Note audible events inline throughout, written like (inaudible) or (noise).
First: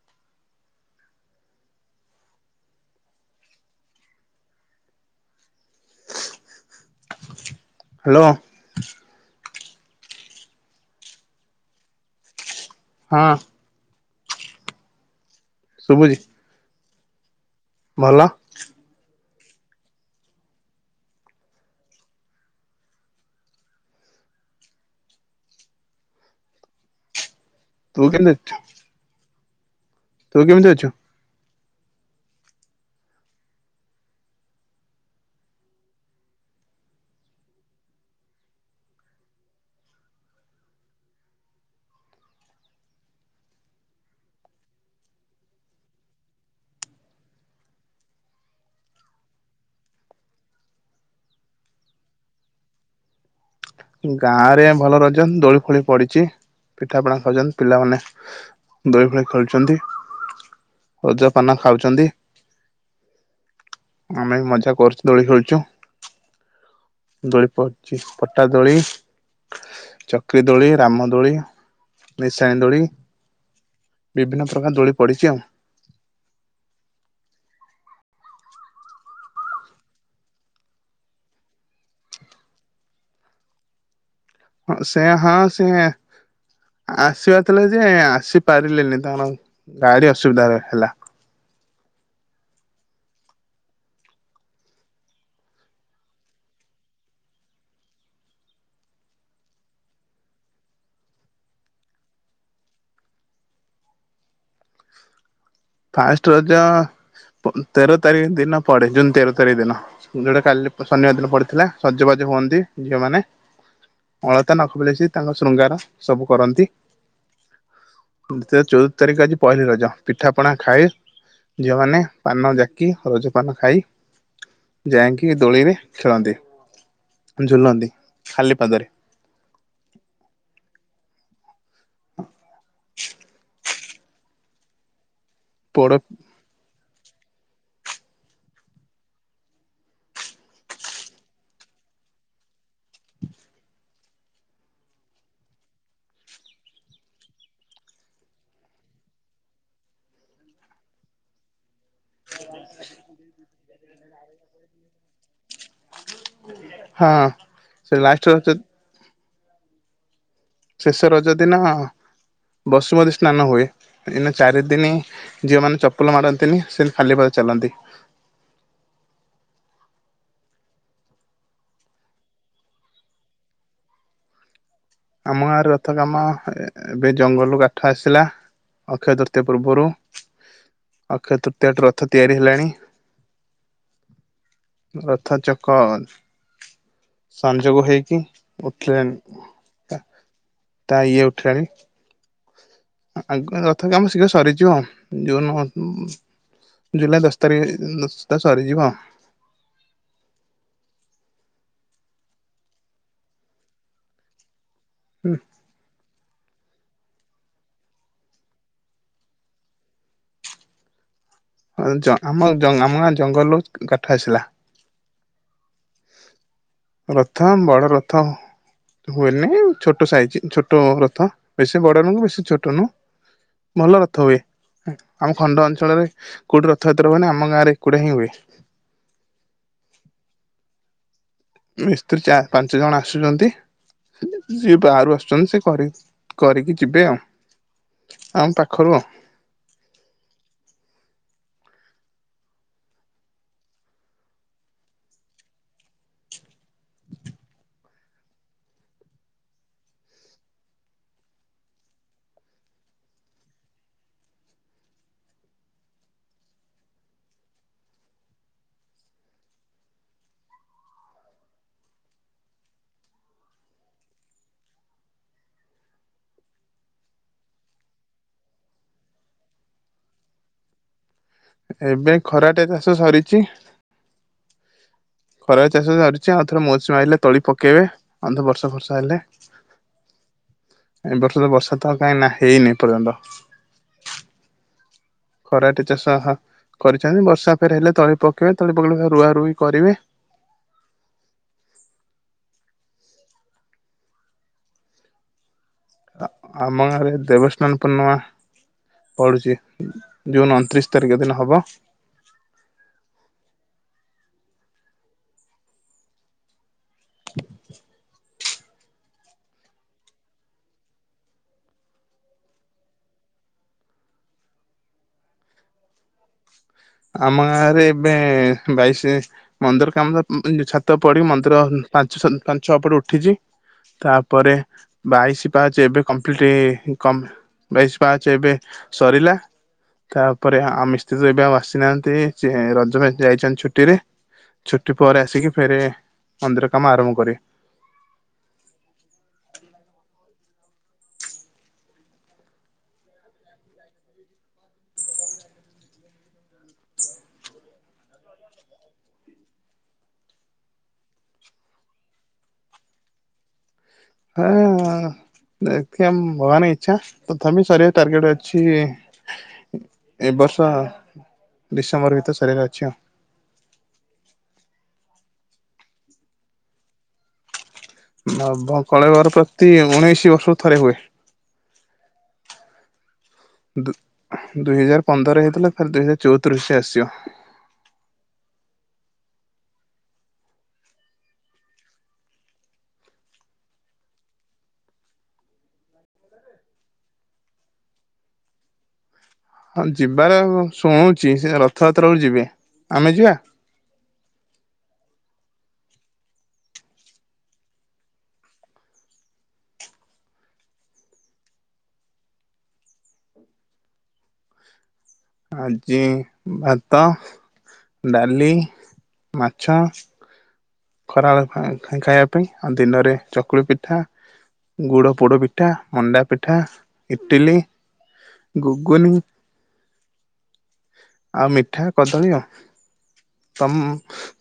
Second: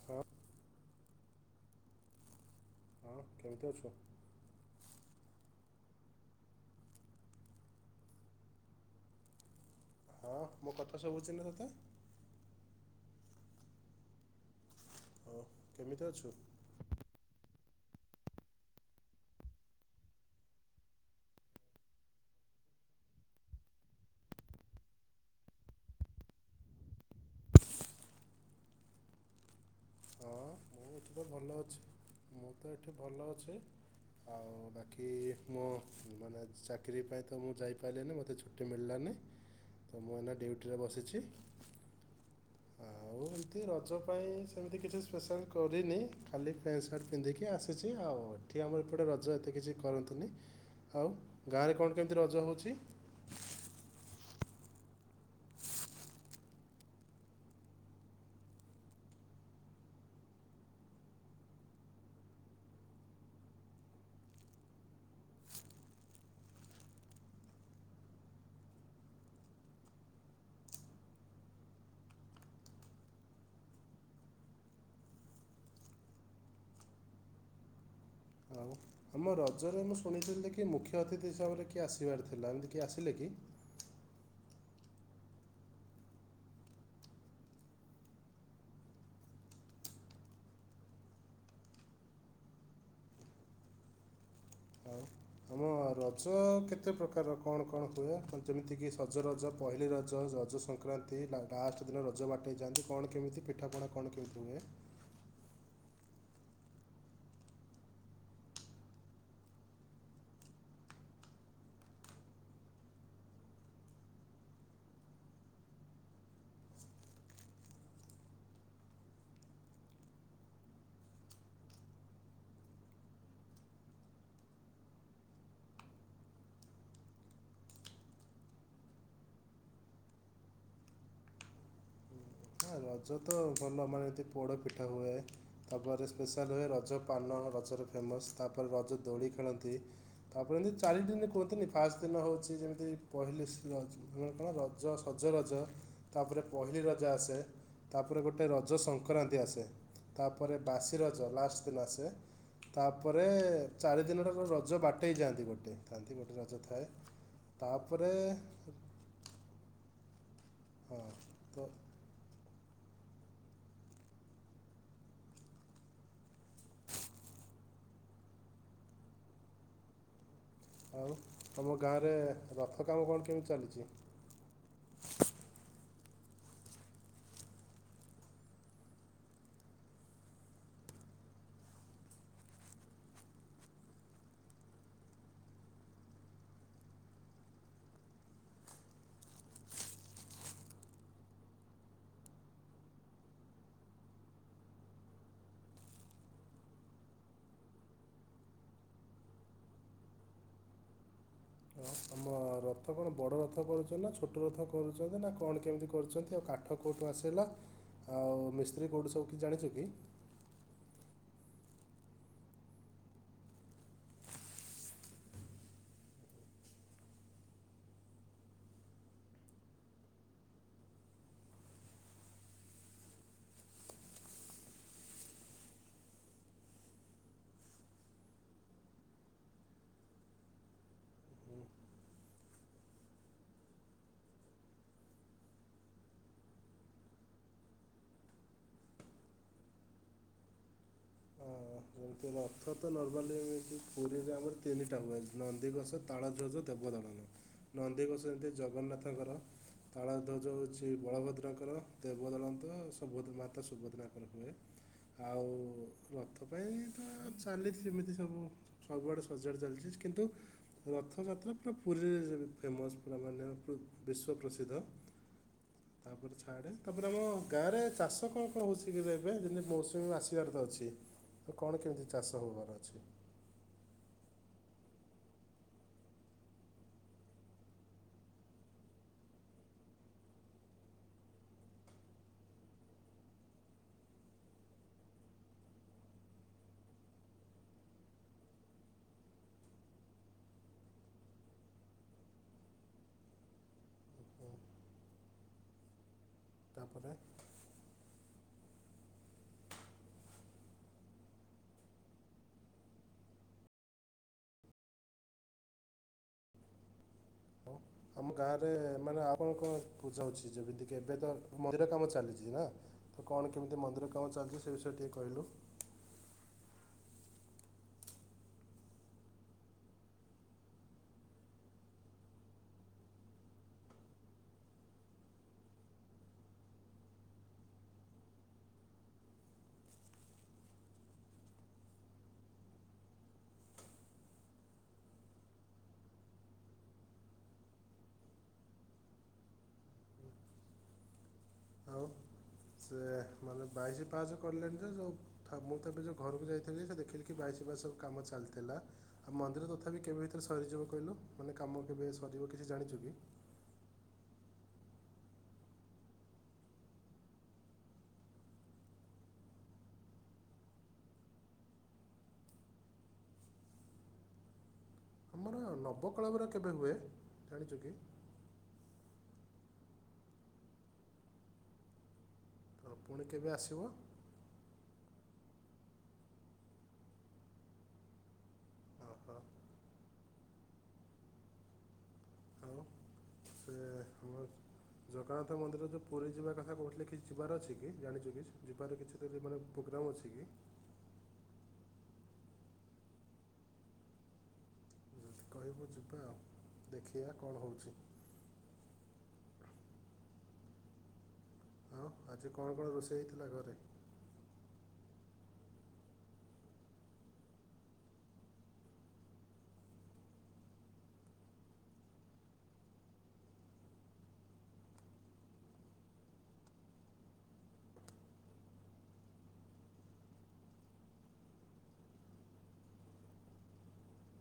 (inaudible) ହ କେମିତି ଅଛୁ। ହ୍ୟାଲୋ। ଅ ମୋ କଥା ସୁବୁଚି ନା ତୋତେ। ହଁ। ଓଃ କେମିତି ଶୁଭୁଛି ଅଛୁ। ଭଲ। ତୁ କେମିତି ଛୁ। ତୁ ହଁ କେମିତି ଅଛୁ। ମୁଁ ଭଲ ଅଛି ମୁଁ ତ ଏଠି ଭଲ ଅଛି। ଆଉ ବାକି ମୋ ମାନେ ଚାକିରି ପାଇଁ ତ ମୁଁ ଯାଇପାରିଲିନି ମୋତେ ଛୁ ଟି ମିଳିଲାନି ତ ମୁଁ ଏନା ଡ୍ୟୁଟିରେ ବସିଛି। ଆଉ ଏମିତି ରଜ ପାଇଁ ସେମିତି କିଛି ସ୍ପେଶାଲ କରିନି ଖାଲି ପେଣ୍ଟ ସାର୍ଟ ପିନ୍ଧିକି ଆସୂଚି ଆଉ ଏଠି ଆମର ଏପଟେ ରଜ ଏତେ କିଛି କରନ୍ତିନି। ଆଉ ଗାଁରେ କଣ କେମିତି ରଜ ହୋଉଛି। ଗାଁ ରେ ଭଲ ରଜନ୍ ଦୋଳି ଫୋଳି ପଡିଛି। (inaudible) ପିଠା ପଣା ଖାଚନ୍ ପିଲାମାନେ ଦୋଳି ଫଳି ଖେଳୁଛନ୍ତି ରଜ ପାନ ଖାଉଛନ୍ତି। ଆମେ ବି ମଜା କରୁଛୁ ଦୋଳି ଖେଳୁଛୁ। ଦୋଳି ପଡଛି ପଟା ଦୋଳି ଚକ୍ରି ଦୋଳି ରାମ ଦୋଳି ନିଶଣି ଦୋଳି ବିଭିନ୍ନ ପ୍ରକାର ଦୋଳି ପଡିଛି ଆଉ। ଆଉ। ଆମ ରଜରେ ମୁଁ ଶୁଣିି ଥିଲି କି ମୁଖ୍ୟ ଅତିଥି ହିସାବରେ କିଏ ଆସିବାର ଥିଲା ଏମିତି କିଏ ଆସିଲେ କି? ହଁ ସେ ହଁ ସେ ଆସିବାର ଥିଲା ଯେ ଆସିପାରିଲେନି ତାର ଗାଡି ଅସୁବିଧା ରେ ହେଲା। ହଉ। ଆମ ରଜ କେତେ ପ୍ରକାର କଣ କଣ ହୁଏ ଯେମିତିକି ସଜ ରଜ ପହିଲି ରଜ ରଜ ସଂଖ ସଂକ୍ରାନ୍ତି ନା ଲାଷ୍ଟ ଦିନ ରଜ ବାଟେଇ ହେଯାଆନ୍ତି କଣ କେମିତି ପିଠାପଣା କଣ କେମିତି ହୁଏ। ଫାଷ୍ଟ ରଜ ପ ତେର ତାରିଖ ଦିନ ପଡେ ଜୁନ ତେର ତାରିଖ ଦିନ। ଯଉଟା କାଲି ଶନିବାର ଦିନ ପଡିଥିଲା ସଜବାଜ ହୁଅନ୍ତି ଝିଅ ମାନେ। ଅଳତା ନଖବାଲିସି ତାଙ୍କ ଶୃଙ୍ଗାର ସବୁ କରନ୍ତି। ତେର ଚଉଦ ତାରିଖ ଆଜି ପହିଲି ରଜ ପିଠା ପଣା ଖାଏ ଝିଅମାନେ ପାନ ଜାକି ରଜ ପାନ ଖାଇ ଚ ଯାଇକି ଦୋଳିରେ ଖେଳନ୍ତି ଝୁଲନ୍ତି ଖାଲି ପାଦରେ। (unintelligible) ନା ରଜ ତ ଭଲ ମାନନ୍ତି ପୋଡ଼ ପିଠା ହୁଏ ପୋଡ ତାପରେ ସ୍ପେସା (unintelligible) ରଜ ପାନ ରଜରେ ଫେମସ୍ ତା ପରେ ରଜ ଦୋଳି ଖେଳନ୍ତି। ତାପରେ ଏମିତି ଚାରି ଦିନ କୁହନ୍ତିନି ଫାଷ୍ଟ ଦିନ ହେଉଛି ଯେମିତି ପହିଲି ସି ରଜ। (unintelligible) ରଜ ସଜ ରଜ ତାପରେ ପହିଲି ରଜ ଆସେ। ତାପରେ ଗୋଟେ ରଜ ସଂକ୍ରାନ୍ତି ଆସେ ତାପରେ ବାସି ରଜ ଲାଷ୍ଟ ଦିନ ଆସେ ହୁଏ ତାପରେ ଚାରିଦିନଠାରୁ ରଜ ବାଟେଇଯାଆନ୍ତି ଗୋଟେ। ଥାନ୍ତି ଗୋଟେ ରଜ ଥାଏ ହଁ ସେ ତାପରେ ଲାଷ୍ଟ ରଜ ହଁ ଶେଷ ରଜ ଦିନ ତ ବସୁମତୀ ସ୍ନାନ ହୁଏ ଏଇନା ଚାରି ଦିନି ଝିଅମାନେ ଚପଲ ମାଡ଼ନ୍ତିନି ସେନ୍ତି ଖାଲି ପା ଚାଲନ୍ତି। ଆଉ ତମ ଗାଁରେ ରଥ କାମ କଣ କେମିତି ଚାଲିଚି? ଆମ ଗାଁରେ ରଥ କାମ ଏ ଏବେ ଜଙ୍ଗଲରୁୁ କାଠ ଆସିଲା। ଅକ୍ଷୟ ତୃତୀୟ ପୂର୍ବରୁ। ଅକ୍ଷୟ ତୃତୀୟଟୁ ରଥ ତିଆରି ହେଲାଣି। ରଥ ଚକ ସଂଯୋଗ ହେଇକି ଉଥିଲାନି। ତା ତା ଇଏ ଉଠିଲାଣି। ଆ ଆଗ ରଥ କାମ ଶୀଘ୍ର ସରିଯିବ। ଜୁନ ଉଁ ଜୁଲାଇ ଦଶ ତାରି ନ ସୁଧା ସରିଯିବ। ହଁ ଆମ ରଥ କଣ ବଡ଼ ରଥ କରୁଚନ୍ତି ନାଁ ଛୋଟ ରଥ କରୁଚନ୍ତି ନାଁ କଣ କେମିତି କରୁଚନ୍ତି। ତ କାଠ କୋଉଠୁ ଆସିଲା ଆଉ ମିସ୍ତ୍ରୀ କୋଉଠୁ ସବୁ କିଛି ଜାଣିଚ କି? ହଁ ଜ ଆମ ଜ ଆମ ଗାଁ ଜଙ୍ଗଲରୁ କାଠ ଆସିଲା। ରଥ ଅମ୍ ବଡ଼ ରଥ। ହୁଏନେଇ ଛୋଟ ସାଇଜି ଛୋଟ ରଥ ବେଶୀ ବଡ଼ ନୁହଁ ବେଶୀ ଛୋଟ ନୁହଁ। ଭଲ ରଥ ହୁଏ। ଏଁ ଆମ ଖଣ୍ଡ ଅଞ୍ଚଳରେ କୋଉଠି ରଥଯାତ୍ରା ହୁଏନି ଆମ ଗାଁରେ ଏକୁଟିଆ ହିଁ ହୁଏ। ମିସ୍ତ୍ରୀ ଚା ପାଞ୍ଚ ଜଣ ଆସୁଚନ୍ତି। ହେଲେ ଯିଏ ବାହାରୁ ଆସୁଚନ୍ତି ସେ କରି କରିକି ଯିବେ ଆଉ। ଆମ ପାଖରୁ ଆଉ। ଉଁ ତୁ ରଥ ତ ନର୍ମାଲି ଏମତି ପୁରୀରେ ଆମର ତିନିଟା ହୁଏ ନନ୍ଦିଘୋଷ ତାଳଧ୍ବଜ ଦେବଦଳନ ନନ୍ଦିଘୋଷ ଏମିତି ଜଗନ୍ନାଥଙ୍କର। ତାଳଧ୍ୱଜ ହୋଉଚି ବଳଭଦ୍ରଙ୍କର ଦେବଦଳନ ତ ସୁଭଦ୍ର ମାତା ସୁଭଦ୍ରାଙ୍କର ହୁଏ। ଆଉ ରଥ ପାଇଁ ତ ଚାଲିଚି ସେମିତି ସବୁ ସବୁଆଡ଼େ ସଜଡ଼ ଚାଲିଚି କିନ୍ତୁ ରଥଯାତ୍ରା ପୁରା ପୁରୀରେ ଯେବେ ଫେମସ୍ ପୁରା ମାନେ ପ୍ରୁ ବିଶ୍ଵ ପ୍ରସିଦ୍ଧ। ତାପରେ ଛାଡ଼େ ତାପରେ ଆମ ଗାଁରେ ଚାଷ କଣ କଣ ହଉଛି କିରେ ଏବେ ଯେମିତି ମୌସୁମୀ ଆସିବାର ତ ଅଛି। ତ କ'ଣ କେମିତି ଏବେ ଚାଷ ଖରାଟିଆ ହେବାର ଚାଷ ଅଛି ସରିଚି। ଖରା ଚାଷ ସରିଚି ଆଉ ଥରେ ମୌସୁମୀ ଆଇଲେ ତଳି ପକେଇବେ ଅନ୍ଧ ବର୍ଷା ଫର୍ଷା ହେଲେ। ଏଁ ବର୍ଷ ବର୍ଷା ତ କାଇଁ ନାଁ ହେଇନି ଏ ପର୍ଯ୍ୟନ୍ତ। ଖରାଟି ଚାଷ ହଁ କରିଛନ୍ତି ବର୍ଷା ଫେରେ ହେଲେ ତଳି ପକେଇବେ ତଳି ପକେଇଲେ ହେ ରୁଆ ରୁଇ କରିବେ। ଉଁ ହୁଁ। ଆ ଆମ ତାପରେ ଗାଁରେ ଦେବ ସାନ୍ ପୂର୍ଣ୍ଣମା ପଡ଼ୁଚି ଜୁନ ଅଂତ୍ରିଶ ତାରିକ ଦିନ ହବ। ଓ ତମ ଗାଁରେ ମାନେ ଆଉ କଣ କଣ ପୂଜା ହୋଉଛି ଯେମିତିକି ଏବେ ତ ମନ୍ଦିର କାମ ଚାଲିଚି, ନାଁ? ତ କଣ କେମିତି ମନ୍ଦିର କାମ ଚାଲିଚି ସେ ବିଷୟ ଟିକେ କହିଲୁ। ଆମ ଗାଁରେ ଏବେ ବାଇଶି ମନ୍ଦିର କାମ ତ ଉଁ ଏଇ ଯୁ ଛାତ ପଡ଼ି ମନ୍ଦିର ପାଞ୍ଚ ଛ ପାଞ୍ଚ ଛଅ ଫୁଟ୍ ଉଠିଚି। ତାପରେ ବାଇଶି ପାହାଚ ଏବେ କମ୍ପ୍ଲିଟ୍ କ ବାଇଶି ପାହାଚ ଏବେ ସରିଲା ତାପରେ ଆ ମିସ୍ତ୍ରୀ ତ ଏବେ ଆଉ ଆସ୍ ଏ ନାହାନ୍ତି ଚିଏ ରଜ ପାଇଁ ଯାଇଚନ୍ତି ଛୁଟିରେ। ଛୁଟି ପରେ ଆସିକି ଫେରେ ମନ୍ଦିର କାମ ଆରମ୍ଭ କରିବେ। ଆଉ ସେ ମାନେ ବାଇଶ ପାହାଚ କଲେଣି ତ ସ ମୁଁ ତ ଏବେ ଯୋଉ ଘରକୁ ଯାଇଥିଲି ସେ ଦେଖିଲି କି ବାଇସି ପାହାଚ ସବୁ କାମ ଚାଲିଥିଲା। ଆଉ ମନ୍ଦିର ତଥାପି କେବେ ଭିତରେ ସରିଯିବ କହିଲୁ? ମାନେ କାମ କେବେ ସରିିବ କିଛି ଜାଣିଛୁ କି? ଆଁ ଦେଖିଆ ଭଗବାନ ଇଚ୍ଛା। ତଥାପି ସରିବାର ଟାର୍ଗେଟ ଅଛି। ଏ ବର୍ଷ ଡିସେମ୍ବର ଭିତରେ ସରିବାର ଅଛି ଆଉ। ହ ନବକଳେବର କେବେ ହୁଏ ଜାଣିଛୁ କି? ନବକଳେବର ପ୍ରତି ଉଣେଇଶି ବର୍ଷରୁ ଥରେ ହୁଏ। ପୁଣି କେବେ ଆସିବ? ଦୁ ଦୁଇ ହଜାର ପନ୍ଦରରେ ହେଇଥିଲା। ଫେରେ ଦୁଇ ହଜାର ଚଉତିରିଶରେ ଆସିବ। ଓ ହୋ। ଆଉ ସେ ଆମର ଜଗନ୍ନାଥ ମନ୍ଦିର ଯୋଉ ପୁରୀ ଯିବା କଥା କହୁଥିଲେ କି ଯିବାର ଅଛି କି ଜାଣିଛୁ କି? ଯିବାର କିଛି ତ ମାନେ ହଁ ପ୍ରୋଗ୍ରାମ୍ ଅଛି ଯିବାର କି ଶୁଣୁଛି। ସେ ରଥଯାତ୍ରା କୁ ଯିବେ ଆମେ ଯିବା। କହିବୁ ଯିବା ଆଉ ଦେଖିବା କଣ ହଉଛି। ଆଉ ଆଜି କଣ କଣ ରୋଷେଇ ହେଇଥିଲା ଘରେ? ଆଜି ଭାତ ଡାଲି ମାଛ। ଖରାବେଳେ ପାଇଁ ଖାଇବା ପାଇଁ। ଆଉ ଦିନରେ ଚକୁଳି ପିଠା। ଗୁଡ ପୋଡ ପିଠା, ମଣ୍ଡା ପିଠା, ଇଟିଲି, ଗୁଗୁନି। ଆଉ ମିଠା କଦଳୀ ଆଉ। ତମ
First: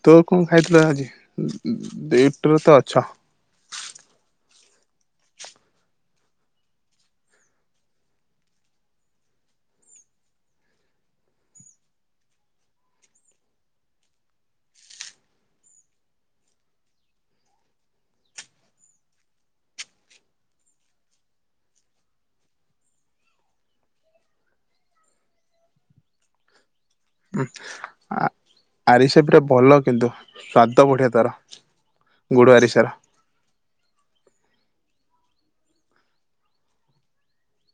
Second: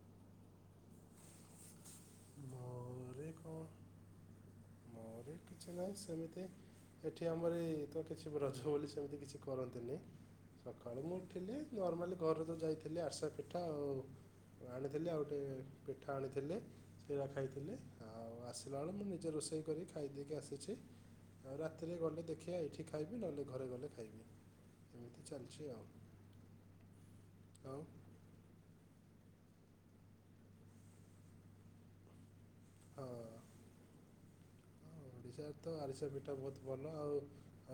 ତୋ କଣ ଖାଇଥିଲୁ ଆଜି? ଉଁ ଡିଉଟିରେ ତ ଅଛ। ଦେଖୋ। ମୋରି କିଛି ନାହିଁ ସେମିତି। ଏଠି ଆମର ଏହି ତ କିଛି ବ୍ରଜ ବୋଲି ସେମିତି କିଛି କରନ୍ତିନି। ସକାଳୁ ମୁଁ ଉଠିଲି ନର୍ମାଲି ଘରେ ତ ଯାଇଥିଲି ଆରସା ପିଠା ଆଉ। ଆଣିଥିଲି ଆଉ ଗୋଟେ ପିଠା ଆଣିଥିଲି। କ୍ଷୀର ଖାଇଥିଲି ଆଉ ଆସିଲା ବେଳେ ମୁଁ ନିଜେ ରୋଷେଇ କରି ଖାଇ ଦେଇକି ଆସିଛି। ଆଉ ରାତିରେ ଗଲେ ଦେଖିବା ଏଇଠି ଖାଇବି ନହେଲେ ଘରେ ଗଲେ ଖାଇବି। ଏମିତି ଚାଲିଚି ଆଉ। ଉଁ ଆଉ ଆ ଆରିସା ପିଠା ଭଲ କିନ୍ତୁ ସ୍ୱାଦ ବଢିଆ ତାର ଗୁଡ ଆରିସାର। ହଁ ଓଡ଼ିଶାରେ ତ ଆରିସା ପିଠା ବହୁତ ଭଲ ଆଉ।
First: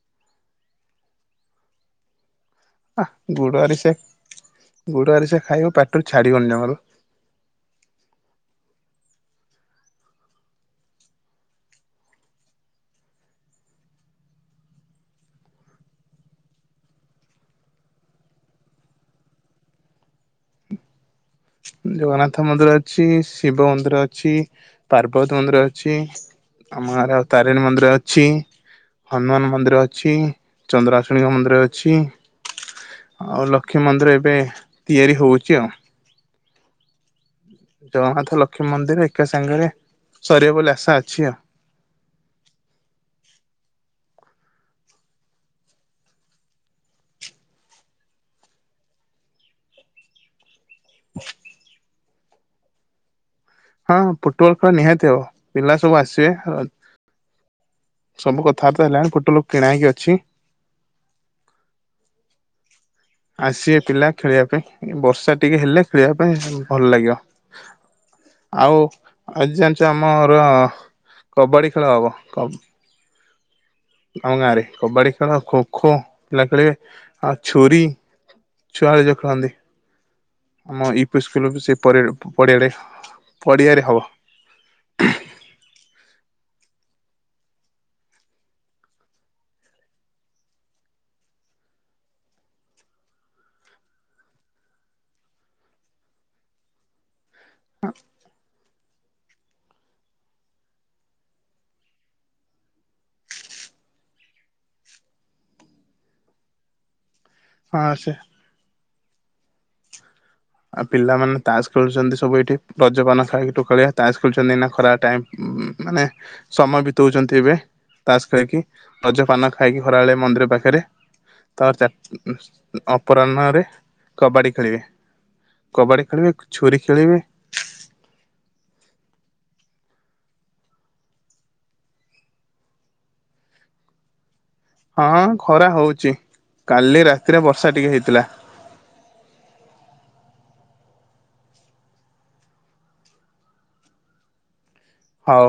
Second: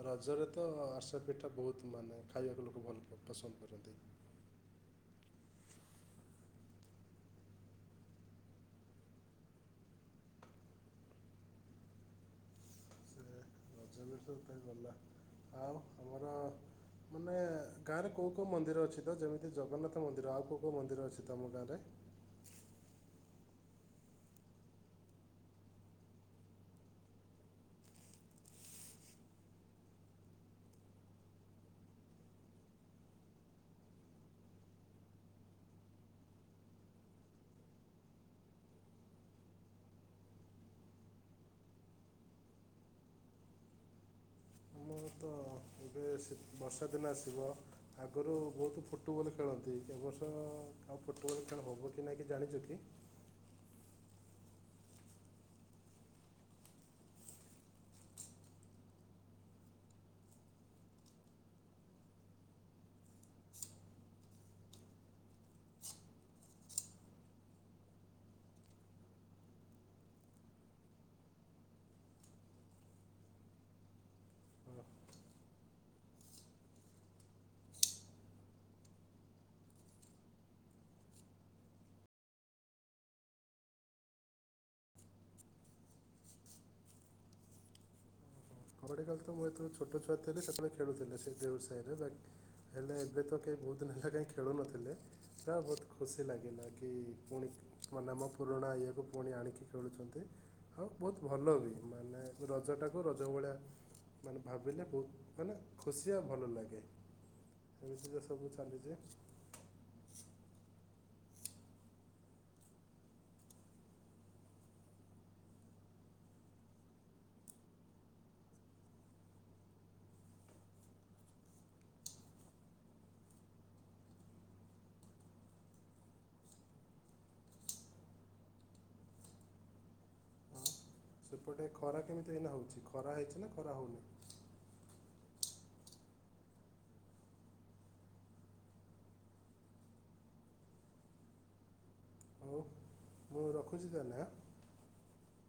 ରଜରେ ତ ଆରିସା ପିଠା ବହୁତ ମାନେ ଖାଇବାକୁ ଲୋକ ଭଲ ପସନ୍ଦ କରନ୍ତି। ଗୁଡ଼ ଆରିସା ଖାଇବ ପାଟିରୁ ଛାଡିବନି ଜମାରୁ। ସେ ରଜବିଶ୍ୱାସ ପାଇଁ ଗଲା। ଆଉ ଆମର ମାନେ ଗାଁ ରେ କୋଉ କୋଉ ମନ୍ଦିର ଅଛି ତ? ଯେମିତି ଜଗନ୍ନାଥ ମନ୍ଦିର ଆଉ କୋଉ କୋଉ ମନ୍ଦିର ଅଛି? ତମ ଗାଁରେ ଜଗନ୍ନାଥ ମନ୍ଦିର ଅଛି। ଶିବ ମନ୍ଦିର ଅଛି। ପାର୍ବତୀ ମନ୍ଦିର ଅଛି। ଆମ ଗାଁ ରେ ଆଉ ତାରିଣୀ ମନ୍ଦିର ଅଛି। ହନୁମାନ ମନ୍ଦିର ଅଛି। ଚନ୍ଦ୍ରାଶୁଣୀଙ୍କ ମନ୍ଦିର ଅଛି। ଆଉ ଲକ୍ଷ୍ମୀ ମନ୍ଦିର ଏବେ ତିଆରି ହଉଛି ଆଉ। ଜଗନ୍ନାଥ ଲକ୍ଷ୍ମୀ ମନ୍ଦିର ଏକା ସାଙ୍ଗେରେ ସରିବ ବୋଲି ଆଶା ଅଛି ଆଉ। ମୁଁ ତ ଏବେ ସି ବର୍ଷା ଦିନ ଆସିବ। ଆଗରୁ ବହୁତ ଫୁଟବଲ୍ ଖେଳନ୍ତି। ଏ ବର୍ଷ ଅ ଆଉ ଫୁଟବଲ୍ ଖେଳ ହବ କି ନାହିଁ କି ଜାଣିଚ କି? ହଁ ଫୁଟବଲ ଖେଳ ନିହାତି ହବ। ପିଲା ସବୁ ଆସିବେ ହେଲା। ସବୁ କଥାବାର୍ତା ହେଲାଣି ଫୁଟବଲ୍ କିଣା ହେଇକି ଅଛି। ଆସିବେ ପିଲା ଖେଳିବା ପାଇଁ ବର୍ଷା ଟିକେ ହେଲେ ଖେଳିବା ପାଇଁ ଭଲ ଲାଗିବ। ଆଉ ଆଜି ଜାଣିଛ ଆମର କବାଡି ଖେଳ ହବ କବ୍ ଆମ ଗାଁରେ କବାଡି ଖେଳ ଖୋଖୋ ପିଲା ଖେଳିବେ ଆଉ ଛୁରୀ ଛୁଆ ଘରିକା ଯୋଉ ଖେଳନ୍ତି ଆମ ୟୁପି ସ୍କୁଲ ବି ସିଏ ପରେ ପ ପଡିଆ ଆଡେ। ପଡିଆରେ ହବ। କବାଡି ଖେଳ ତ ମୁଁ ଯେତେବେଳେ ଛୋଟ ଛୁଆ ଥେଲି ସେତବେଳେ ଖେଳୁଥେଲି ସେ ଦେଉରୁ ସାଇରେ ବାକ୍ ହେଲେ ଏବେ ତ କେହି ବୋହୁତ ଦିନ ହେଲା କାଇଁ ଖେଳୁ ନଥିଲେ ତ ବୋହୁତ ଖୁସି ଲାଗିଲା କି ପୁଣି ମୋ ନାମ ପୁରୁଣା ଇଏ କୁ ଫୁଣି ଆଣିକି ଖେଳୁଛନ୍ତି ଆଉ ବୋହୁତ ଭଲ ବି ମାନେ ରଜଟାକୁ ରଜ ଭଳିଆ ମାନେ ଭାବିଲେ ବୋହୁତ ମାନେ ଖୁସି ଆଉ ଭଲ ଲାଗେ। ହଁ ସେ ଏମିତି ତ ସବୁ ଚାଲିଚି। ଆଉ ପିଲାମାନେ ତାସ୍ ଖେଳୁଛନ୍ତି ସବୁ ଏଠି ରଜପାନ ଖାଇକି ଟୋକାଳିଆ ତାସ୍ ଖେଳୁଛନ୍ତି ଏଇନା ଖରା ଟାଇମ୍। ଉଁ ମାନେ ସମୟ ବିତଉଛନ୍ତି ଏବେ ତାସ ଖେଳିକି ରଜ ପାନ ଖାଇକି ଖରାବେଳେ ମନ୍ଦିର ପାଖେରେ। ତାପରେ ଚାର୍ ଉଁ ଉଁ ଅପରାହ୍ନରେ କବାଡି ଖେଳିବେ। କବାଡି ଖେଳିବେ କୁ ଛୁରୀ ଖେଳିବେ। ଆଉ ସେପଟେ ଖରା କେମିତି ଏଇନା ହଉଚି ଖରା ହେଇଛି ନା ଖରା ହଉନି। ହଁ ଖରା ହଉଚି କାଲି ରାତିରେ ବର୍ଷା ଟିକେ ହେଇଥିଲା। ହଉ ମୁଁ ରଖୁଛି ତାହେଲେ ହାଁ। ହଉ।